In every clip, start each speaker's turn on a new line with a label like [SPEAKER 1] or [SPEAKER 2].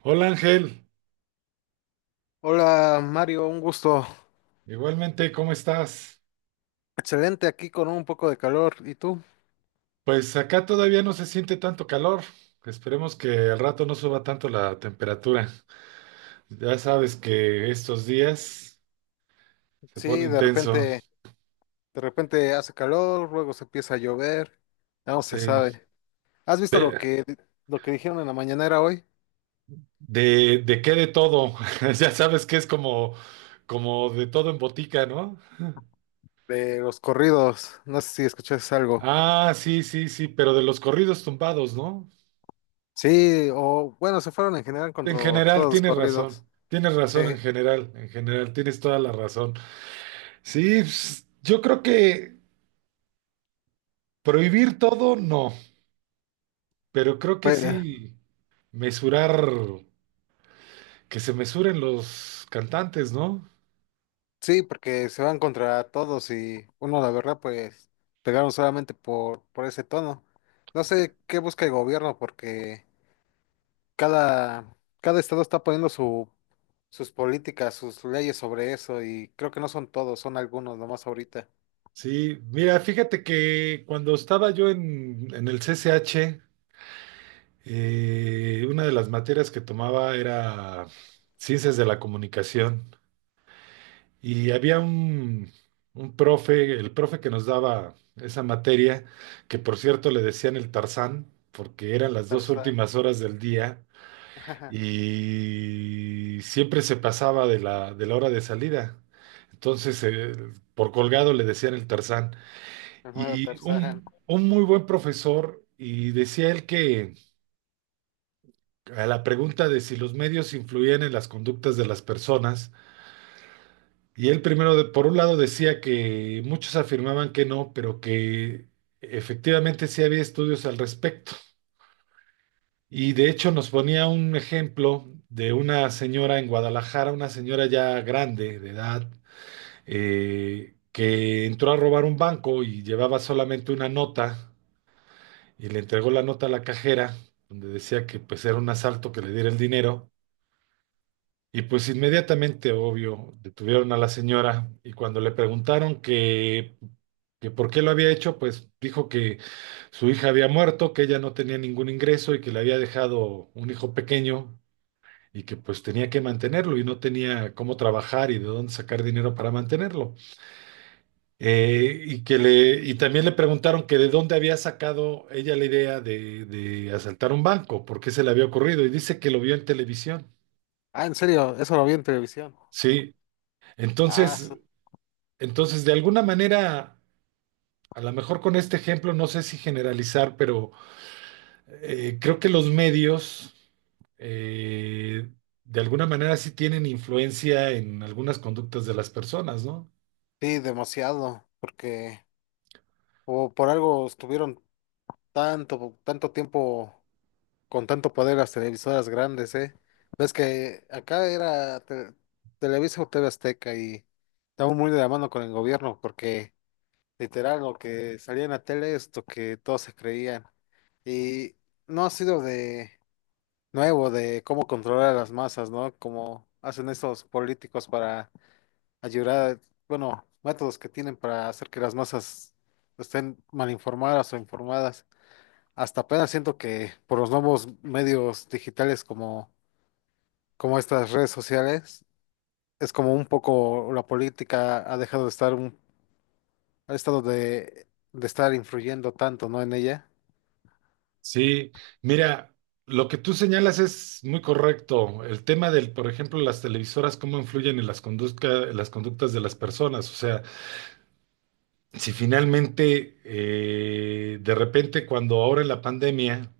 [SPEAKER 1] Hola Ángel,
[SPEAKER 2] Hola Mario, un gusto.
[SPEAKER 1] igualmente, ¿cómo estás?
[SPEAKER 2] Excelente aquí con un poco de calor. ¿Y tú?
[SPEAKER 1] Pues acá todavía no se siente tanto calor. Esperemos que al rato no suba tanto la temperatura. Ya sabes que estos días se
[SPEAKER 2] Sí,
[SPEAKER 1] pone intenso.
[SPEAKER 2] de repente hace calor, luego se empieza a llover, ya no se
[SPEAKER 1] Eh,
[SPEAKER 2] sabe. ¿Has visto lo que dijeron en la mañanera hoy
[SPEAKER 1] de qué de todo. Ya sabes que es como de todo en botica, ¿no?
[SPEAKER 2] de los corridos? No sé si escuchaste algo.
[SPEAKER 1] Ah, sí, sí, sí, pero de los corridos tumbados, ¿no?
[SPEAKER 2] Sí, o bueno, se fueron en general
[SPEAKER 1] En
[SPEAKER 2] contra
[SPEAKER 1] general,
[SPEAKER 2] todos los
[SPEAKER 1] tienes
[SPEAKER 2] corridos.
[SPEAKER 1] razón. Tienes
[SPEAKER 2] Sí,
[SPEAKER 1] razón en general, tienes toda la razón. Sí, pues, yo creo que prohibir todo, no, pero creo que
[SPEAKER 2] pues,
[SPEAKER 1] sí mesurar, que se mesuren los cantantes, ¿no?
[SPEAKER 2] sí, porque se van contra todos y uno, la verdad, pues pegaron solamente por ese tono. No sé qué busca el gobierno porque cada, cada estado está poniendo sus políticas, sus leyes sobre eso, y creo que no son todos, son algunos nomás ahorita.
[SPEAKER 1] Sí, mira, fíjate que cuando estaba yo en el CCH, una de las materias que tomaba era ciencias de la comunicación y había un profe, el profe que nos daba esa materia, que por cierto le decían el Tarzán, porque eran las dos
[SPEAKER 2] Tarzán,
[SPEAKER 1] últimas horas del día y siempre se pasaba de de la hora de salida. Entonces, por colgado le decían el Tarzán.
[SPEAKER 2] el nuevo
[SPEAKER 1] Y
[SPEAKER 2] Tarzán.
[SPEAKER 1] un muy buen profesor, y decía él que a la pregunta de si los medios influían en las conductas de las personas, y él primero, por un lado, decía que muchos afirmaban que no, pero que efectivamente sí había estudios al respecto. Y de hecho nos ponía un ejemplo de una señora en Guadalajara, una señora ya grande de edad, que entró a robar un banco y llevaba solamente una nota y le entregó la nota a la cajera, donde decía que pues era un asalto que le diera el dinero. Y pues inmediatamente, obvio, detuvieron a la señora y cuando le preguntaron que por qué lo había hecho, pues dijo que su hija había muerto, que ella no tenía ningún ingreso y que le había dejado un hijo pequeño y que pues tenía que mantenerlo y no tenía cómo trabajar y de dónde sacar dinero para mantenerlo. Y que le, y también le preguntaron que de dónde había sacado ella la idea de asaltar un banco, por qué se le había ocurrido, y dice que lo vio en televisión.
[SPEAKER 2] Ah, en serio, eso lo vi en televisión.
[SPEAKER 1] Sí,
[SPEAKER 2] Ah,
[SPEAKER 1] entonces,
[SPEAKER 2] su-
[SPEAKER 1] entonces de alguna manera, a lo mejor con este ejemplo, no sé si generalizar, pero creo que los medios eh, de alguna manera sí tienen influencia en algunas conductas de las personas, ¿no?
[SPEAKER 2] sí, demasiado, porque o por algo estuvieron tanto tiempo con tanto poder las televisoras grandes, ¿eh? Ves que Televisa o TV Azteca y estamos muy de la mano con el gobierno porque literal lo que salía en la tele es lo que todos se creían. Y no ha sido de nuevo de cómo controlar a las masas, ¿no? Como hacen estos políticos para ayudar, bueno, métodos que tienen para hacer que las masas estén mal informadas o informadas. Hasta apenas siento que por los nuevos medios digitales como estas redes sociales, es como un poco la política ha dejado de estar un, ha estado de estar influyendo tanto, ¿no? En ella.
[SPEAKER 1] Sí, mira, lo que tú señalas es muy correcto. El tema del, por ejemplo, las televisoras, cómo influyen en las en las conductas de las personas. O sea, si finalmente, de repente, cuando ahora en la pandemia,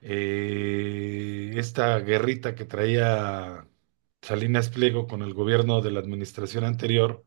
[SPEAKER 1] esta guerrita que traía Salinas Pliego con el gobierno de la administración anterior,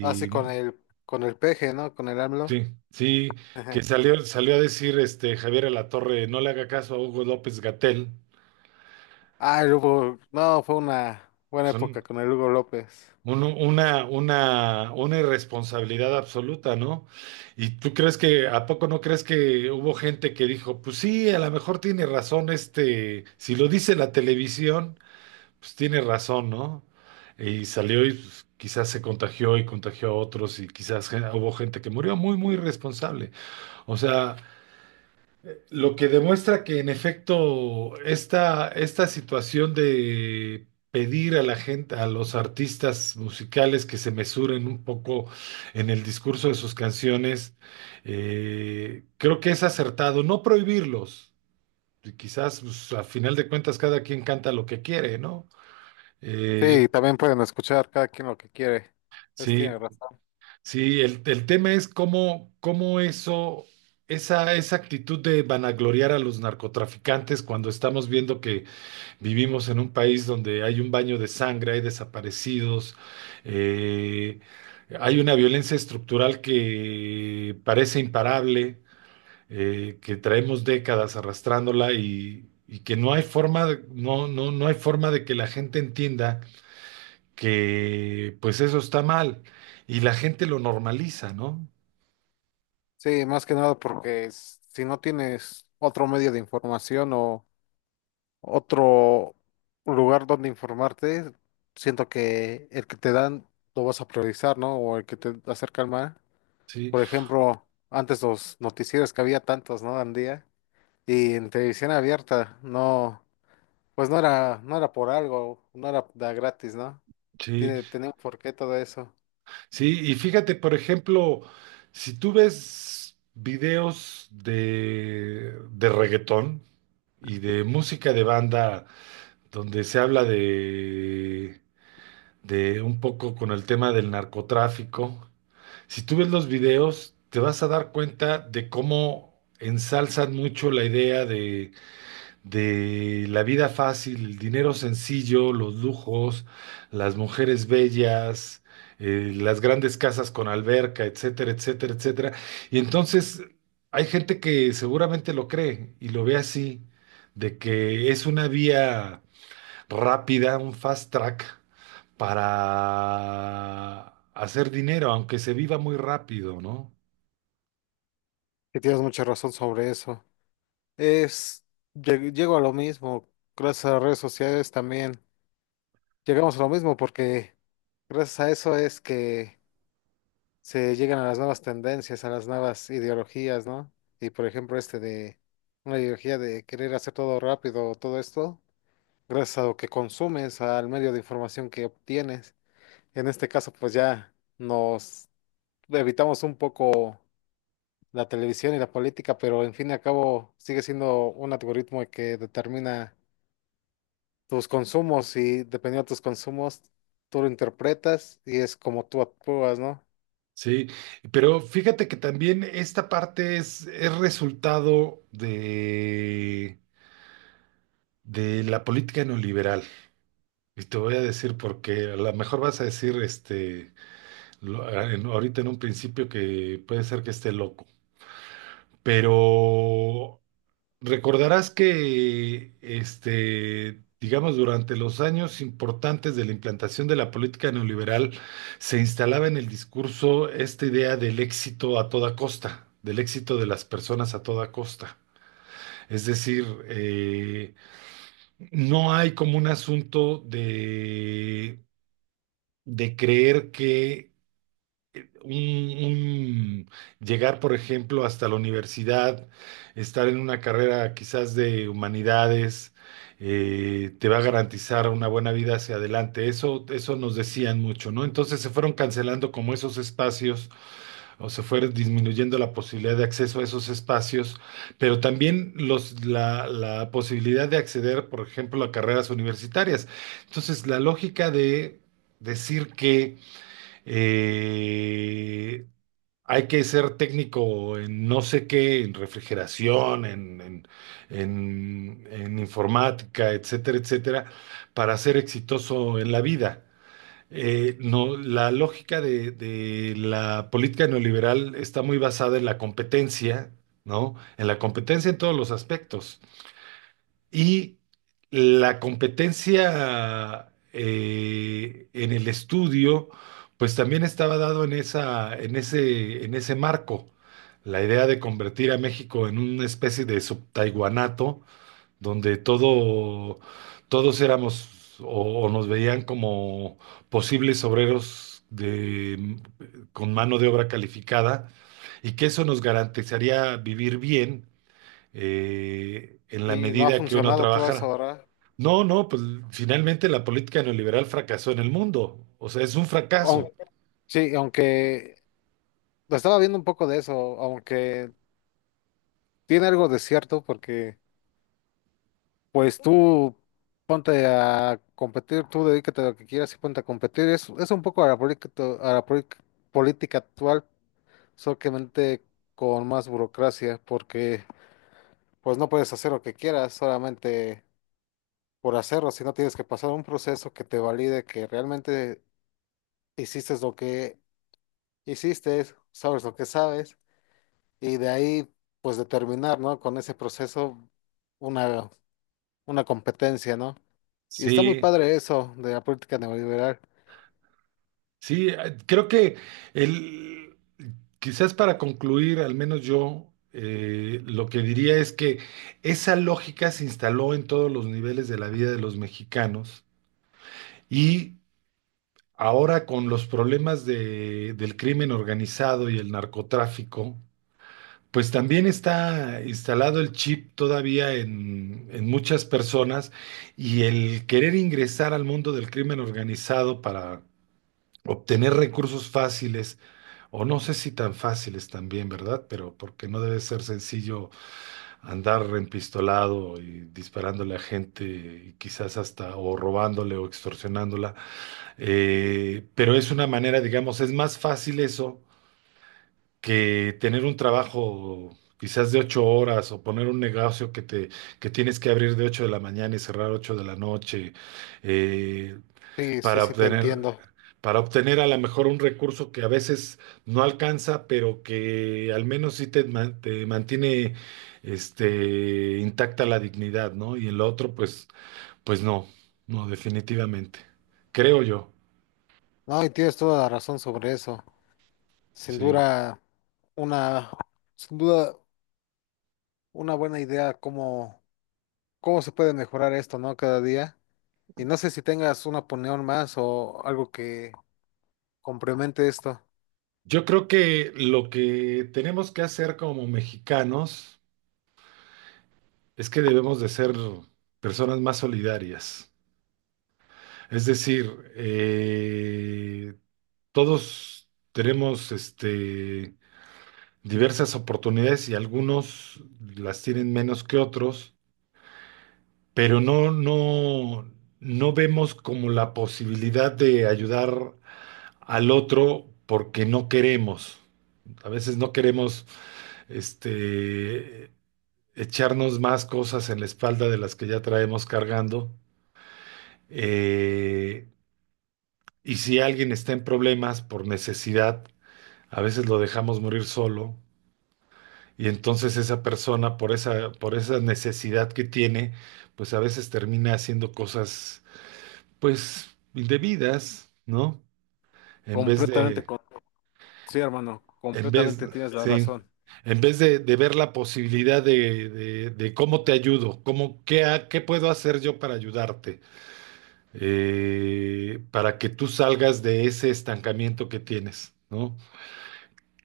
[SPEAKER 2] Así con el peje, ¿no? Con el AMLO.
[SPEAKER 1] sí, sí, que
[SPEAKER 2] Ajá.
[SPEAKER 1] salió, salió a decir este Javier Alatorre, no le haga caso a Hugo López Gatel.
[SPEAKER 2] Ah, el Hugo, no, fue una buena época con el Hugo López.
[SPEAKER 1] Una una irresponsabilidad absoluta, ¿no? ¿Y tú crees que, a poco no crees que hubo gente que dijo, pues sí, a lo mejor tiene razón este, si lo dice la televisión, pues tiene razón, ¿no? Y salió y pues, quizás se contagió y contagió a otros y quizás hubo gente que murió muy, muy irresponsable. O sea, lo que demuestra que en efecto esta, esta situación de pedir a la gente, a los artistas musicales que se mesuren un poco en el discurso de sus canciones, creo que es acertado. No prohibirlos, y quizás pues, a final de cuentas cada quien canta lo que quiere, ¿no? Eh,
[SPEAKER 2] Sí, también pueden escuchar cada quien lo que quiere. Es tiene
[SPEAKER 1] sí,
[SPEAKER 2] razón.
[SPEAKER 1] sí, el tema es cómo, cómo eso... Esa actitud de vanagloriar a los narcotraficantes cuando estamos viendo que vivimos en un país donde hay un baño de sangre, hay desaparecidos, eh, hay una violencia estructural que parece imparable, que traemos décadas arrastrándola y que no hay forma de, no, no, no hay forma de que la gente entienda que pues eso está mal y la gente lo normaliza, ¿no?
[SPEAKER 2] Sí, más que nada porque si no tienes otro medio de información o otro lugar donde informarte, siento que el que te dan lo vas a priorizar, ¿no? O el que te acerca al mar.
[SPEAKER 1] Sí,
[SPEAKER 2] Por ejemplo, antes los noticieros que había tantos, ¿no? Al día. Y en televisión abierta, no, pues no era, no era por algo, no era da gratis, ¿no?
[SPEAKER 1] sí.
[SPEAKER 2] Tenía un porqué todo eso.
[SPEAKER 1] Sí, y fíjate, por ejemplo, si tú ves videos de reggaetón y de música de banda donde se habla de un poco con el tema del narcotráfico, si tú ves los videos, te vas a dar cuenta de cómo ensalzan mucho la idea de la vida fácil, el dinero sencillo, los lujos, las mujeres bellas, las grandes casas con alberca, etcétera, etcétera, etcétera. Y entonces hay gente que seguramente lo cree y lo ve así, de que es una vía rápida, un fast track para hacer dinero, aunque se viva muy rápido, ¿no?
[SPEAKER 2] Y tienes mucha razón sobre eso. Es, llego a lo mismo, gracias a las redes sociales también. Llegamos a lo mismo porque gracias a eso es que se llegan a las nuevas tendencias, a las nuevas ideologías, ¿no? Y por ejemplo, este de una ideología de querer hacer todo rápido, todo esto, gracias a lo que consumes, al medio de información que obtienes. En este caso, pues ya nos evitamos un poco la televisión y la política, pero en fin y al cabo sigue siendo un algoritmo que determina tus consumos y dependiendo de tus consumos, tú lo interpretas y es como tú actúas, ¿no?
[SPEAKER 1] Sí, pero fíjate que también esta parte es resultado de la política neoliberal. Y te voy a decir porque a lo mejor vas a decir este ahorita en un principio que puede ser que esté loco, pero recordarás que, este, digamos, durante los años importantes de la implantación de la política neoliberal, se instalaba en el discurso esta idea del éxito a toda costa, del éxito de las personas a toda costa. Es decir, no hay como un asunto de creer que un- un- llegar, por ejemplo, hasta la universidad, estar en una carrera quizás de humanidades, te va a garantizar una buena vida hacia adelante. Eso nos decían mucho, ¿no? Entonces se fueron cancelando como esos espacios o se fue disminuyendo la posibilidad de acceso a esos espacios, pero también los, la posibilidad de acceder, por ejemplo, a carreras universitarias. Entonces, la lógica de decir que eh, hay que ser técnico en no sé qué, en refrigeración, en informática, etcétera, etcétera, para ser exitoso en la vida. No, la lógica de la política neoliberal está muy basada en la competencia, ¿no? En la competencia en todos los aspectos. Y la competencia en el estudio, pues también estaba dado en esa, en ese marco. La idea de convertir a México en una especie de subtaiwanato, donde todo, todos éramos o nos veían como posibles obreros de, con mano de obra calificada, y que eso nos garantizaría vivir bien en la
[SPEAKER 2] Y no ha
[SPEAKER 1] medida que uno
[SPEAKER 2] funcionado todo eso,
[SPEAKER 1] trabajara.
[SPEAKER 2] ¿verdad?
[SPEAKER 1] No, no, pues finalmente la política neoliberal fracasó en el mundo. O sea, es un fracaso.
[SPEAKER 2] Aunque, sí, aunque lo estaba viendo un poco de eso, aunque tiene algo de cierto porque... Pues tú ponte a competir, tú dedícate a lo que quieras y ponte a competir. Es un poco a política, a la polic- política actual, solamente con más burocracia, porque pues no puedes hacer lo que quieras solamente por hacerlo, sino tienes que pasar un proceso que te valide que realmente hiciste lo que hiciste, sabes lo que sabes, y de ahí pues determinar, ¿no? Con ese proceso una, una competencia, ¿no? Y está muy
[SPEAKER 1] Sí,
[SPEAKER 2] padre eso de la política neoliberal.
[SPEAKER 1] sí, creo que el, quizás para concluir, al menos yo, lo que diría es que esa lógica se instaló en todos los niveles de la vida de los mexicanos y ahora con los problemas del crimen organizado y el narcotráfico, pues también está instalado el chip todavía en muchas personas y el querer ingresar al mundo del crimen organizado para obtener recursos fáciles, o no sé si tan fáciles también, ¿verdad? Pero porque no debe ser sencillo andar empistolado y disparándole a gente y quizás hasta o robándole o extorsionándola. Pero es una manera, digamos, es más fácil eso que tener un trabajo quizás de ocho horas o poner un negocio que tienes que abrir de ocho de la mañana y cerrar ocho de la noche eh,
[SPEAKER 2] Sí, sí,
[SPEAKER 1] para
[SPEAKER 2] sí, te
[SPEAKER 1] obtener
[SPEAKER 2] entiendo.
[SPEAKER 1] para obtener a lo mejor un recurso que a veces no alcanza, pero que al menos sí te, te mantiene este, intacta la dignidad, ¿no? Y el otro, pues, pues no, no, definitivamente. Creo yo,
[SPEAKER 2] No, y tienes toda la razón sobre eso. Sin
[SPEAKER 1] sí.
[SPEAKER 2] duda, una, sin duda, una buena idea cómo se puede mejorar esto, ¿no? Cada día. Y no sé si tengas una opinión más o algo que complemente esto.
[SPEAKER 1] Yo creo que lo que tenemos que hacer como mexicanos es que debemos de ser personas más solidarias. Es decir, todos tenemos este, diversas oportunidades y algunos las tienen menos que otros, pero no, no, no vemos como la posibilidad de ayudar al otro porque no queremos. A veces no queremos este, echarnos más cosas en la espalda de las que ya traemos cargando. Eh, y si alguien está en problemas por necesidad, a veces lo dejamos morir solo. Y entonces esa persona, por esa necesidad que tiene, pues a veces termina haciendo cosas, pues, indebidas, ¿no? En vez
[SPEAKER 2] Completamente,
[SPEAKER 1] de,
[SPEAKER 2] con- sí, hermano,
[SPEAKER 1] en vez,
[SPEAKER 2] completamente tienes la
[SPEAKER 1] sí,
[SPEAKER 2] razón.
[SPEAKER 1] en vez de ver la posibilidad de, de cómo te ayudo, cómo, qué, qué puedo hacer yo para ayudarte, para que tú salgas de ese estancamiento que tienes, ¿no?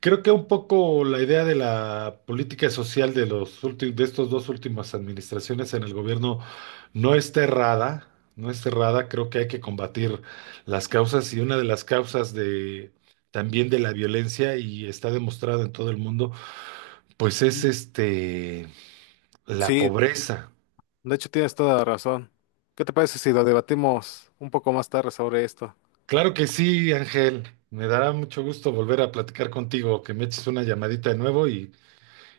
[SPEAKER 1] Creo que un poco la idea de la política social de los de estos dos últimas administraciones en el gobierno no está errada, no está errada. Creo que hay que combatir las causas y una de las causas de también de la violencia y está demostrada en todo el mundo, pues es este la
[SPEAKER 2] Sí,
[SPEAKER 1] pobreza.
[SPEAKER 2] de hecho tienes toda la razón. ¿Qué te parece si lo debatimos un poco más tarde sobre esto?
[SPEAKER 1] Claro que sí, Ángel. Me dará mucho gusto volver a platicar contigo, que me eches una llamadita de nuevo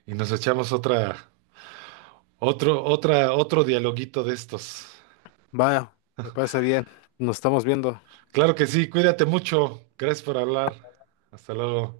[SPEAKER 1] y nos echamos otra, otro dialoguito de estos.
[SPEAKER 2] Vaya, me parece bien. Nos estamos viendo.
[SPEAKER 1] Claro que sí, cuídate mucho. Gracias por hablar. Hasta luego.